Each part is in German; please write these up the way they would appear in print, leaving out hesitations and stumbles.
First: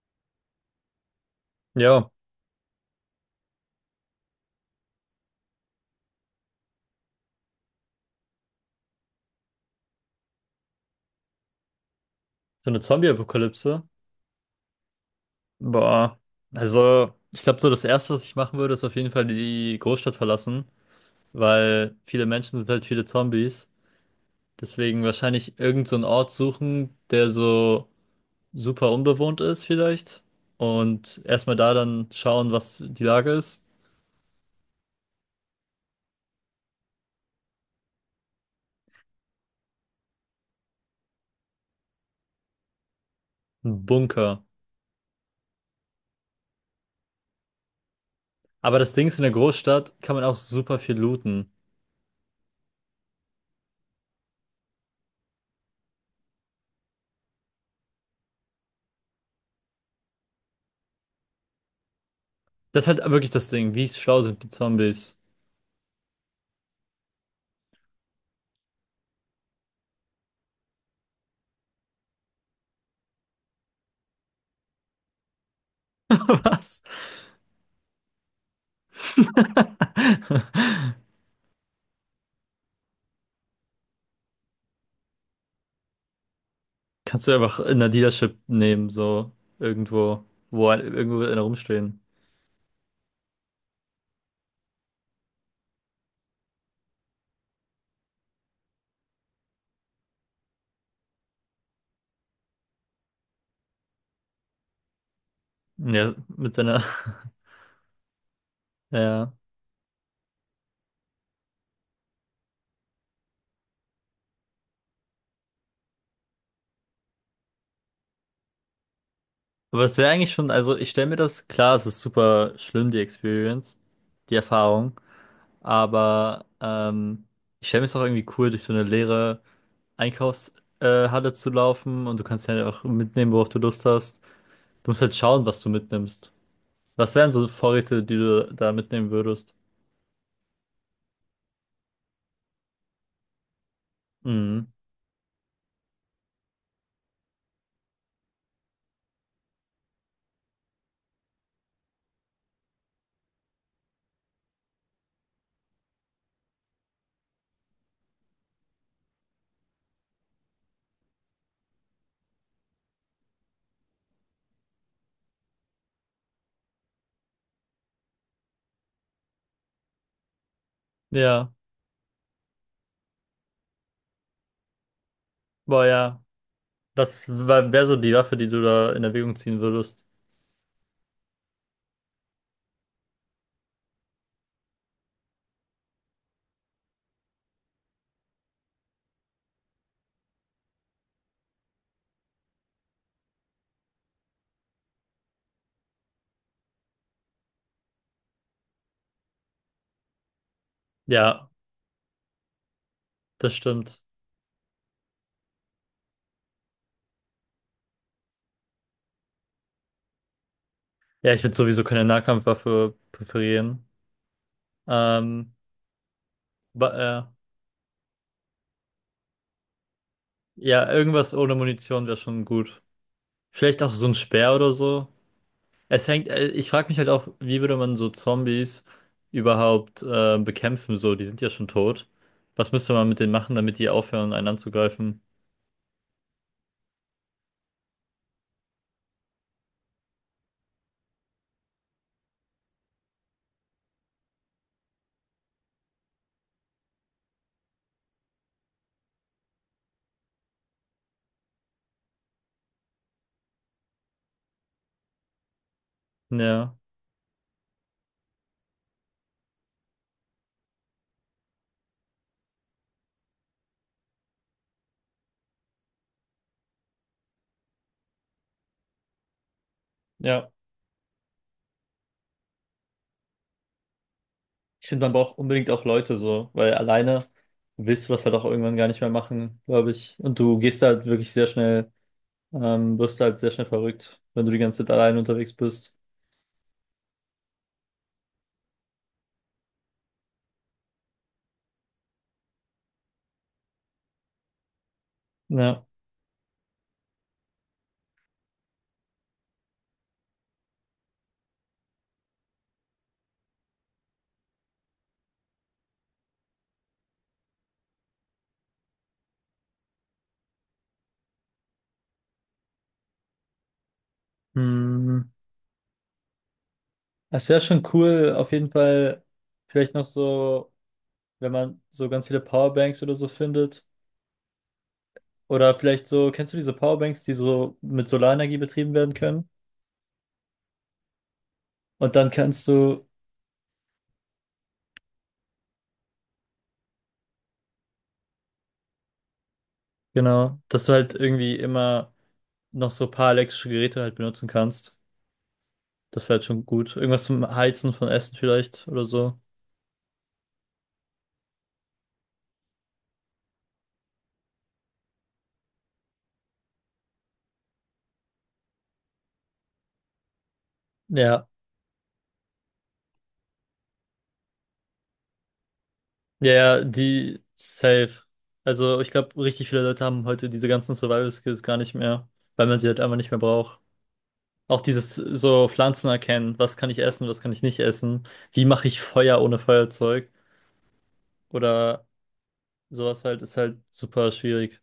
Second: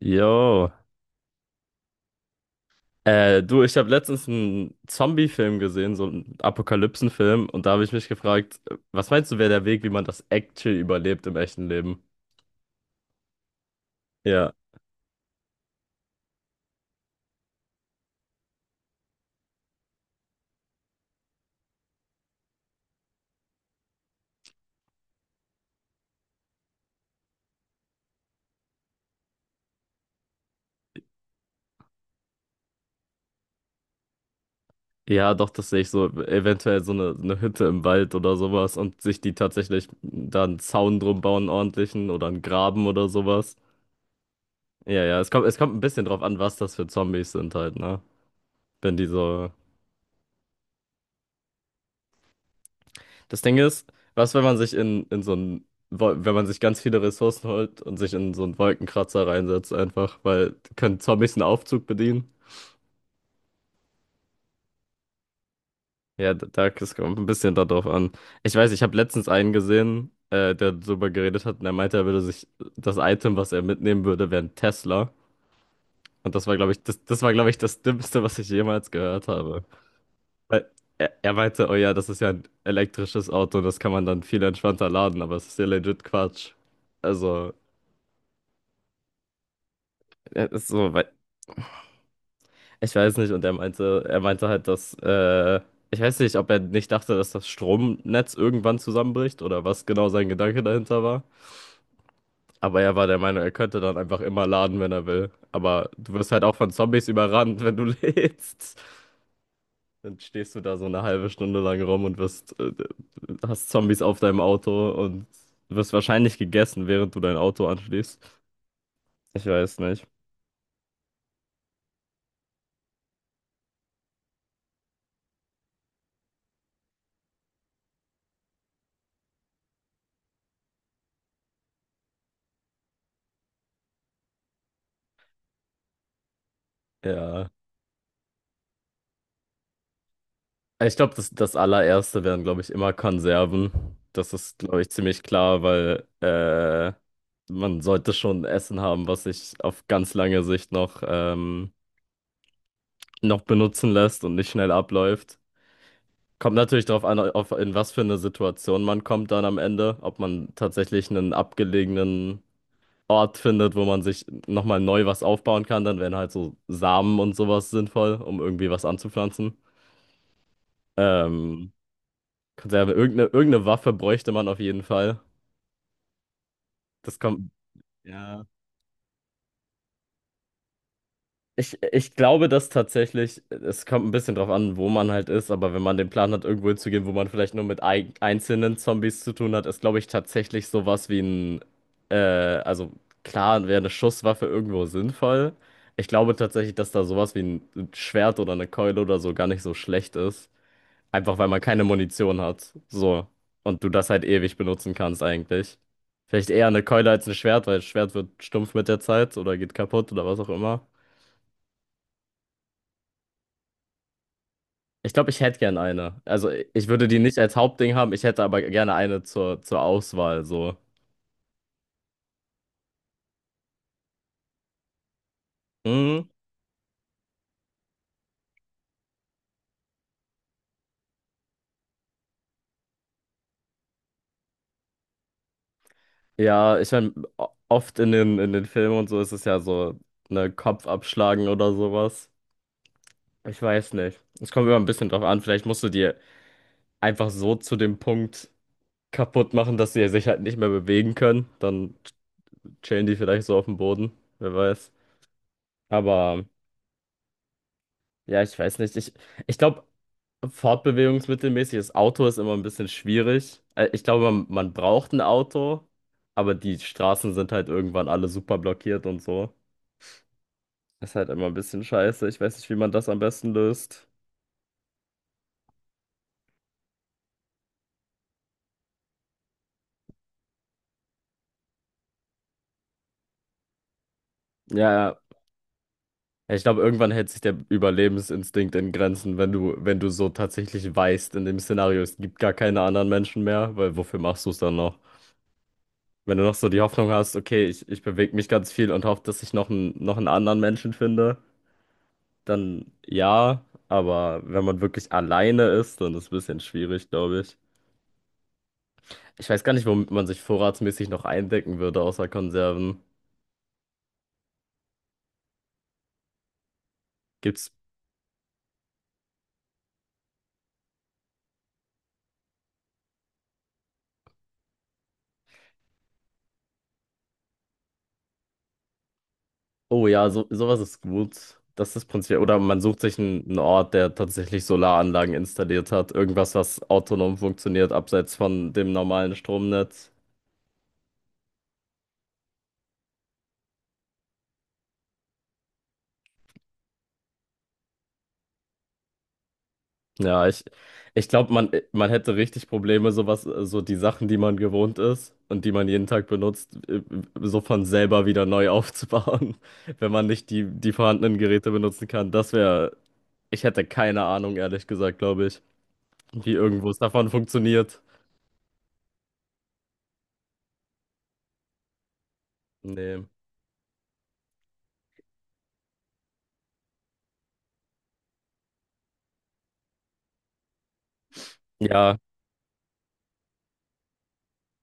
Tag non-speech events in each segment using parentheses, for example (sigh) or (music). Jo. Ja, Du, ich habe letztens einen Zombie-Film gesehen, so einen Apokalypsen-Film, und da habe ich mich gefragt, was meinst du, wäre der Weg, wie man das actually überlebt im echten Leben? so eine Zombie-Apokalypse. Ja. Boah. Also, ich glaube, so das Erste, was ich machen würde, ist auf jeden Fall die Großstadt verlassen, weil viele Menschen sind halt viele Zombies. Deswegen wahrscheinlich irgend so einen Ort suchen, der so super unbewohnt ist vielleicht. Und erstmal da dann schauen, was die Lage ist. Ja, doch, das sehe ich so, eventuell so eine Hütte im Wald oder sowas und sich die tatsächlich da einen Zaun drum bauen, einen ordentlichen oder einen Graben oder sowas. Ein Bunker. Ja, ja, es kommt ein bisschen drauf an, was das für Zombies sind halt, ne? Aber das Wenn die Ding ist, in der so Großstadt kann man auch super viel looten. Das Ding ist, was, wenn man sich wenn man sich ganz viele Ressourcen holt und sich in so einen Wolkenkratzer reinsetzt, einfach, weil können Zombies einen Aufzug bedienen? Das ist halt wirklich das Ding. Wie schlau sind die Zombies? Ja, es kommt ein bisschen darauf an. Ich weiß, ich habe letztens einen gesehen, der darüber geredet hat, und er meinte, er würde sich das Item, was er mitnehmen würde, wäre ein Tesla. Und (laughs) das war, glaube ich, Was? Das war, glaube ich, das Dümmste, was ich jemals gehört habe. Weil (laughs) er meinte, oh ja, das ist ja ein elektrisches Auto, das kann man dann viel entspannter laden, aber es ist ja legit Quatsch. Kannst du Also. einfach in der Dealership nehmen, so irgendwo, Ja, ist so, weil irgendwo wird einer rumstehen. ich weiß nicht, und er meinte, halt, dass ich weiß nicht, ob er nicht dachte, dass das Stromnetz irgendwann zusammenbricht oder was genau sein Gedanke dahinter war. Aber er war der Meinung, er könnte dann einfach immer laden, wenn er will. Aber du Ja, wirst halt mit auch von seiner. Zombies (laughs) überrannt, wenn du (laughs) lädst. Ja. Dann stehst du da so eine halbe Stunde lang rum und hast Zombies auf deinem Auto und wirst wahrscheinlich gegessen, während du dein Auto anschließt. Ich weiß Aber es nicht. wäre eigentlich schon, also ich stelle mir das, klar, es ist super schlimm, die Experience, die Erfahrung, aber ich stelle mir es auch irgendwie cool, durch so eine leere Einkaufshalle Halle zu laufen, und du kannst ja auch mitnehmen, worauf du Lust hast. Du musst halt schauen, was du mitnimmst. Was wären so Ja. Vorräte, die du da mitnehmen würdest? Ich glaube, das allererste wären, glaube ich, immer Konserven. Das ist, Mhm. glaube ich, ziemlich klar, weil man sollte schon Essen haben, was sich auf ganz lange Sicht noch noch benutzen lässt und nicht schnell abläuft. Kommt natürlich darauf an, in was für eine Situation man kommt dann am Ende, ob man tatsächlich einen abgelegenen Ort findet, wo man sich nochmal neu was aufbauen kann, dann wären halt so Samen und sowas sinnvoll, um irgendwie was anzupflanzen. Ja, Ähm, Konserve, irgendeine Waffe bräuchte man auf jeden Fall. boah, ja. Das Das kommt. wäre so die Waffe, Ja. die du da in Erwägung ziehen würdest. Ich glaube, dass tatsächlich, es kommt ein bisschen drauf an, wo man halt ist, aber wenn man den Plan hat, irgendwo hinzugehen, wo man vielleicht nur mit ei einzelnen Zombies zu tun hat, ist, glaube ich, tatsächlich sowas wie ein, äh, also klar, wäre eine Schusswaffe irgendwo sinnvoll. Ich glaube tatsächlich, dass da sowas wie ein Schwert oder eine Keule oder so gar nicht so schlecht ist. Einfach weil Ja, man keine Munition hat. So. das Und du stimmt. das halt ewig benutzen kannst eigentlich. Vielleicht eher eine Keule als ein Schwert, weil das Schwert wird stumpf mit der Zeit oder geht kaputt oder was auch immer. Ja, ich würde sowieso keine Nahkampfwaffe präferieren. Ich glaube, ich Ähm, hätte gern eine. Also ba- ich würde die äh, nicht als Hauptding haben, ich hätte aber gerne eine zur Auswahl. So. ja, irgendwas ohne Munition wäre schon gut. Vielleicht auch so ein Speer oder so. Es hängt, Mhm. Ich frage mich halt auch, wie würde man so Zombies überhaupt bekämpfen? So, die sind ja schon tot. Was müsste man mit denen machen, damit die aufhören, einen anzugreifen? Ja, ich meine, oft in den Filmen und so ist es ja so, ne, Kopf abschlagen oder sowas. Ich weiß nicht. Es kommt immer ein bisschen drauf an. Vielleicht musst du dir einfach so zu dem Punkt kaputt machen, dass sie sich halt nicht mehr bewegen können. Dann chillen die vielleicht so auf dem Boden, wer weiß. Aber Ja, ja, ich weiß nicht. Ich glaube, fortbewegungsmittelmäßig, das Auto ist immer ein bisschen schwierig. Ich glaube, man braucht ein Auto, aber die Straßen sind halt irgendwann alle super blockiert und so. ja. Ist halt immer ein bisschen scheiße. Ich weiß nicht, wie man das am besten löst. Ich finde, man braucht unbedingt auch Leute so, weil alleine willst du das halt auch irgendwann gar nicht mehr machen, glaube ich. Und du gehst halt wirklich sehr schnell, wirst halt sehr schnell verrückt, wenn du die ganze Zeit Ja, alleine ja, unterwegs bist. ja, ich glaube, irgendwann hält sich der Überlebensinstinkt in Grenzen, wenn du, wenn du so tatsächlich weißt, in dem Szenario, es gibt gar keine anderen Menschen mehr, weil wofür machst du es dann noch? Ja. Wenn du noch so die Hoffnung hast, okay, ich bewege mich ganz viel und hoffe, dass ich noch noch einen anderen Menschen finde, dann ja, aber wenn man wirklich alleine ist, dann ist es ein bisschen schwierig, glaube ich. Ich weiß gar nicht, womit man sich vorratsmäßig noch eindecken würde, außer Konserven. Hm. Es wäre Gibt's schon cool, auf jeden Fall, vielleicht noch so, wenn man so ganz viele Powerbanks oder so findet. Oder vielleicht so, kennst du diese Powerbanks, die so mit Solarenergie betrieben werden können? oh ja, so, sowas ist gut. Das ist Und dann prinzipiell. Oder kannst man sucht du, sich einen Ort, der tatsächlich Solaranlagen installiert hat. Irgendwas, was autonom funktioniert, abseits von dem normalen Stromnetz. genau, dass du halt irgendwie immer noch so ein paar elektrische Geräte halt benutzen kannst. Das wäre halt schon gut. Irgendwas zum Heizen von Essen vielleicht oder so. Ja, ich glaube, man hätte richtig Probleme, so die Sachen, die man gewohnt ist und die man jeden Tag benutzt, so von selber wieder neu aufzubauen, (laughs) wenn man nicht die vorhandenen Ja, Geräte benutzen kann. Das wäre, ich hätte keine Ahnung, ehrlich gesagt, glaube ich, wie ja, ja, irgendwo es davon die funktioniert. safe. Also ich glaube, richtig viele Leute haben heute diese ganzen Survival Skills gar nicht mehr, weil man sie halt einfach Nee. nicht mehr braucht. Auch dieses so Pflanzen erkennen, was kann ich essen, was kann ich nicht essen, wie mache ich Feuer ohne Feuerzeug oder Ja, sowas halt, ist halt super schwierig.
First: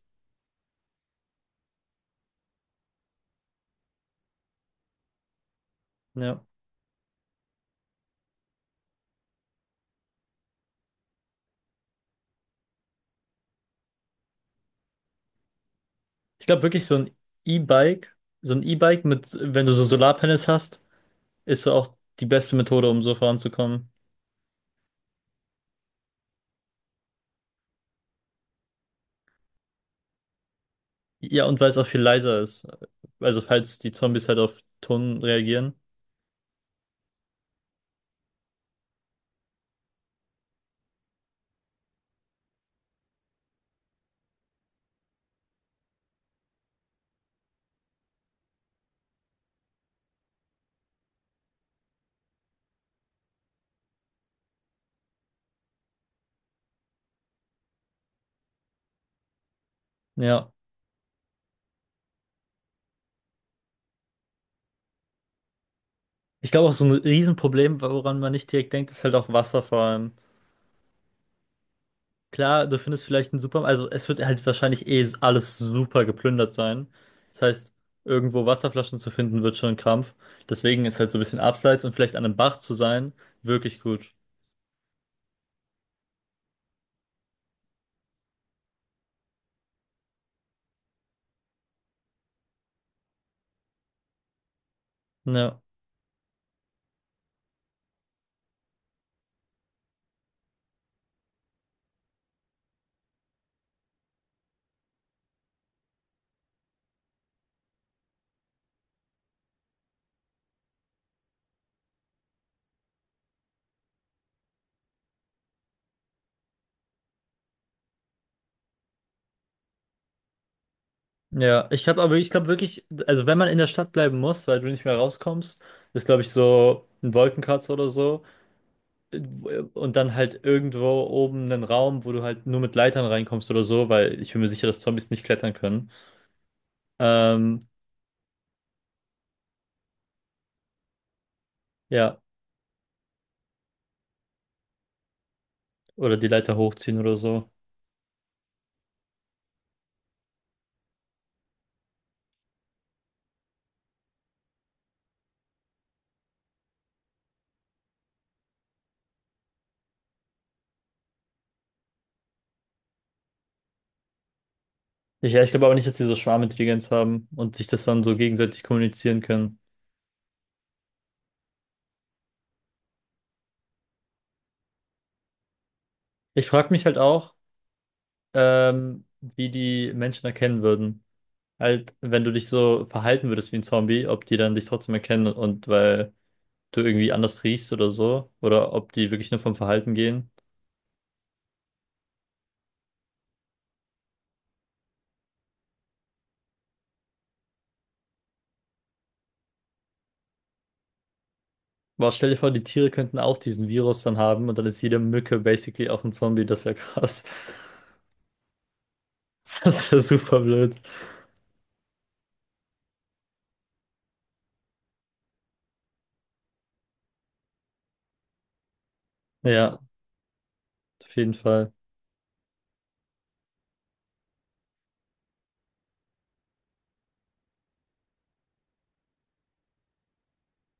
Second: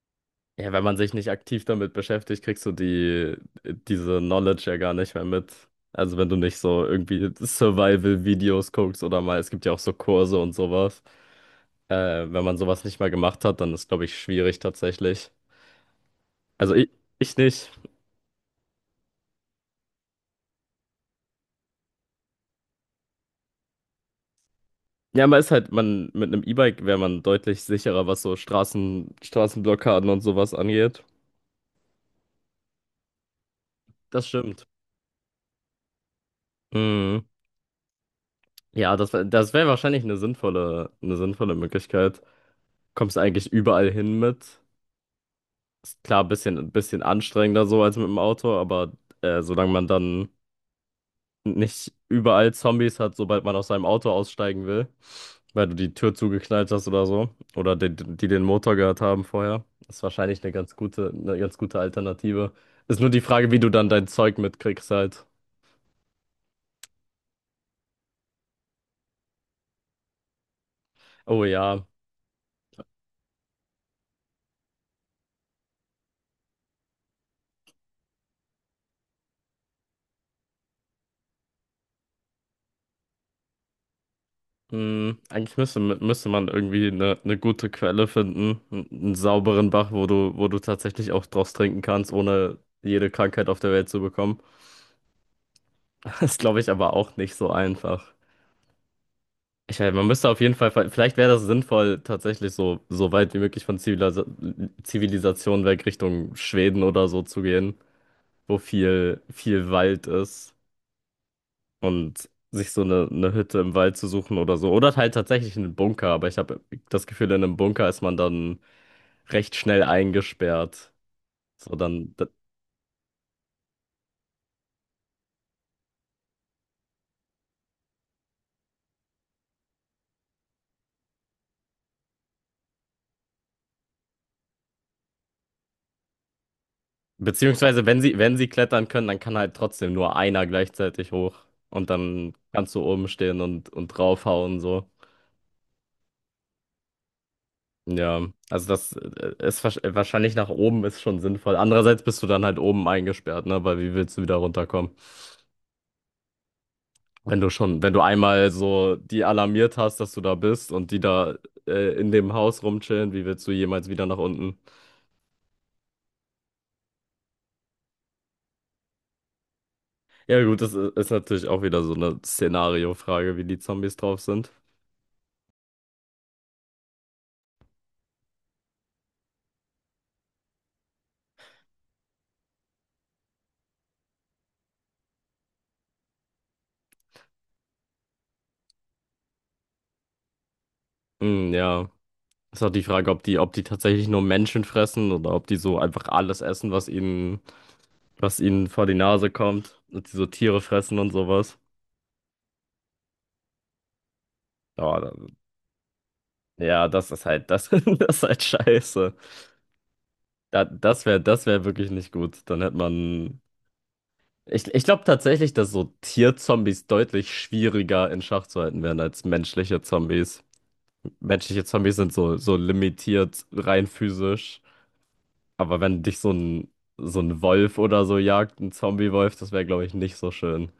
ja, wenn man sich nicht aktiv damit beschäftigt, kriegst du diese Knowledge ja gar nicht mehr mit. Also wenn du Ja. nicht so irgendwie Survival-Videos guckst oder mal, es gibt ja auch so Kurse und sowas. Wenn man sowas nicht mal gemacht hat, dann ist, glaube ich, schwierig tatsächlich. Ich glaube Also wirklich ich nicht. E-Bike, so ein E-Bike mit, wenn du so Solarpanels hast, ist so auch die beste Methode, um so voranzukommen. Ja, man ist halt, man, mit einem E-Bike wäre man deutlich sicherer, was so Straßenblockaden und sowas angeht. Ja, und weil es auch viel leiser ist. Also falls die Das Zombies halt auf stimmt. Ton reagieren. Mhm. Ja, das, das wäre wahrscheinlich eine eine sinnvolle Möglichkeit, kommst eigentlich überall hin mit. Ist klar, ein bisschen anstrengender so als mit dem Auto, aber solange man dann nicht überall Zombies hat, sobald man aus seinem Auto aussteigen will, weil du die Tür zugeknallt hast oder so, oder die den Motor gehört haben vorher, ist wahrscheinlich eine Ja. Eine ganz gute Alternative. Ist nur die Frage, wie du dann dein Zeug mitkriegst halt. Ich glaube auch so ein Riesenproblem, woran man nicht direkt denkt, ist halt auch Wasser vor allem. Oh ja, Klar, du findest vielleicht einen Supermarkt, also es wird halt wahrscheinlich eh alles super geplündert sein. Das heißt, irgendwo Wasserflaschen zu finden, wird schon ein Krampf. Deswegen ist halt so ein bisschen abseits und vielleicht an einem Bach zu sein, wirklich gut. hm, eigentlich müsste man irgendwie eine gute Quelle finden, einen sauberen Bach, wo du tatsächlich auch draus trinken kannst, ohne jede Krankheit auf der Welt zu bekommen. Ja. (laughs) Das glaube ich aber auch nicht so einfach. Ich meine, man müsste auf jeden Fall, vielleicht wäre das sinnvoll, tatsächlich so, so weit wie möglich von Zivilisation weg Richtung Schweden oder so zu gehen, wo viel Wald ist und sich so eine Hütte im Wald zu suchen oder so. Oder halt tatsächlich einen Bunker, aber ich habe das Gefühl, in einem Bunker ist man dann recht schnell eingesperrt. Ja, So, ich habe dann, aber, ich glaube wirklich, also wenn man in der Stadt bleiben muss, weil du nicht mehr rauskommst, ist glaube ich so ein Wolkenkratzer oder so. Und dann halt irgendwo oben einen Raum, wo du halt nur mit Leitern reinkommst oder so, weil ich bin mir sicher, dass Zombies nicht klettern können. Ähm, beziehungsweise, wenn sie, wenn sie klettern können, dann kann halt trotzdem nur einer gleichzeitig hoch. Und ja, dann kannst du oben stehen und draufhauen, so. oder die Leiter hochziehen oder so. Ja, also das ist wahrscheinlich nach oben ist schon sinnvoll. Andererseits bist du dann halt oben eingesperrt, ne? Weil wie willst du wieder runterkommen? Wenn du schon, wenn du einmal so die alarmiert hast, dass du da bist und die da in dem Haus rumchillen, wie willst du jemals wieder nach unten? Ich, ja, ich glaube aber nicht, dass die so Schwarmintelligenz haben und sich das dann so gegenseitig kommunizieren können. Ja, gut, das ist natürlich auch wieder so eine Szenariofrage, wie die Zombies drauf sind. Ich frage mich halt auch, wie die Menschen erkennen würden. Halt, wenn du dich so verhalten würdest wie ein Zombie, ob die dann dich trotzdem erkennen, und weil du irgendwie anders riechst oder so, oder ob die wirklich nur vom Verhalten gehen. Hm, ja. Ist auch die Frage, ob ob die tatsächlich nur Menschen fressen oder ob die so einfach alles essen, was was ihnen vor die Nase kommt. Und die so Tiere fressen und sowas. Boah, stell dir vor, die Tiere könnten auch diesen Virus dann haben und dann ist Ja, jede Mücke basically auch ein Zombie. Das wäre ja, das krass. ist halt, das, (laughs) (laughs) das ist halt scheiße. Das wäre super Da, blöd. das das wäre wirklich nicht gut. Dann hätte man. Ich glaube tatsächlich, dass so Tierzombies deutlich schwieriger in Schach zu halten wären als Ja, menschliche Zombies. auf jeden Menschliche Fall. Zombies sind so, so limitiert rein physisch. Aber wenn dich so ein Wolf oder so jagt, ein Zombie-Wolf, das wäre, glaube ich, nicht so schön.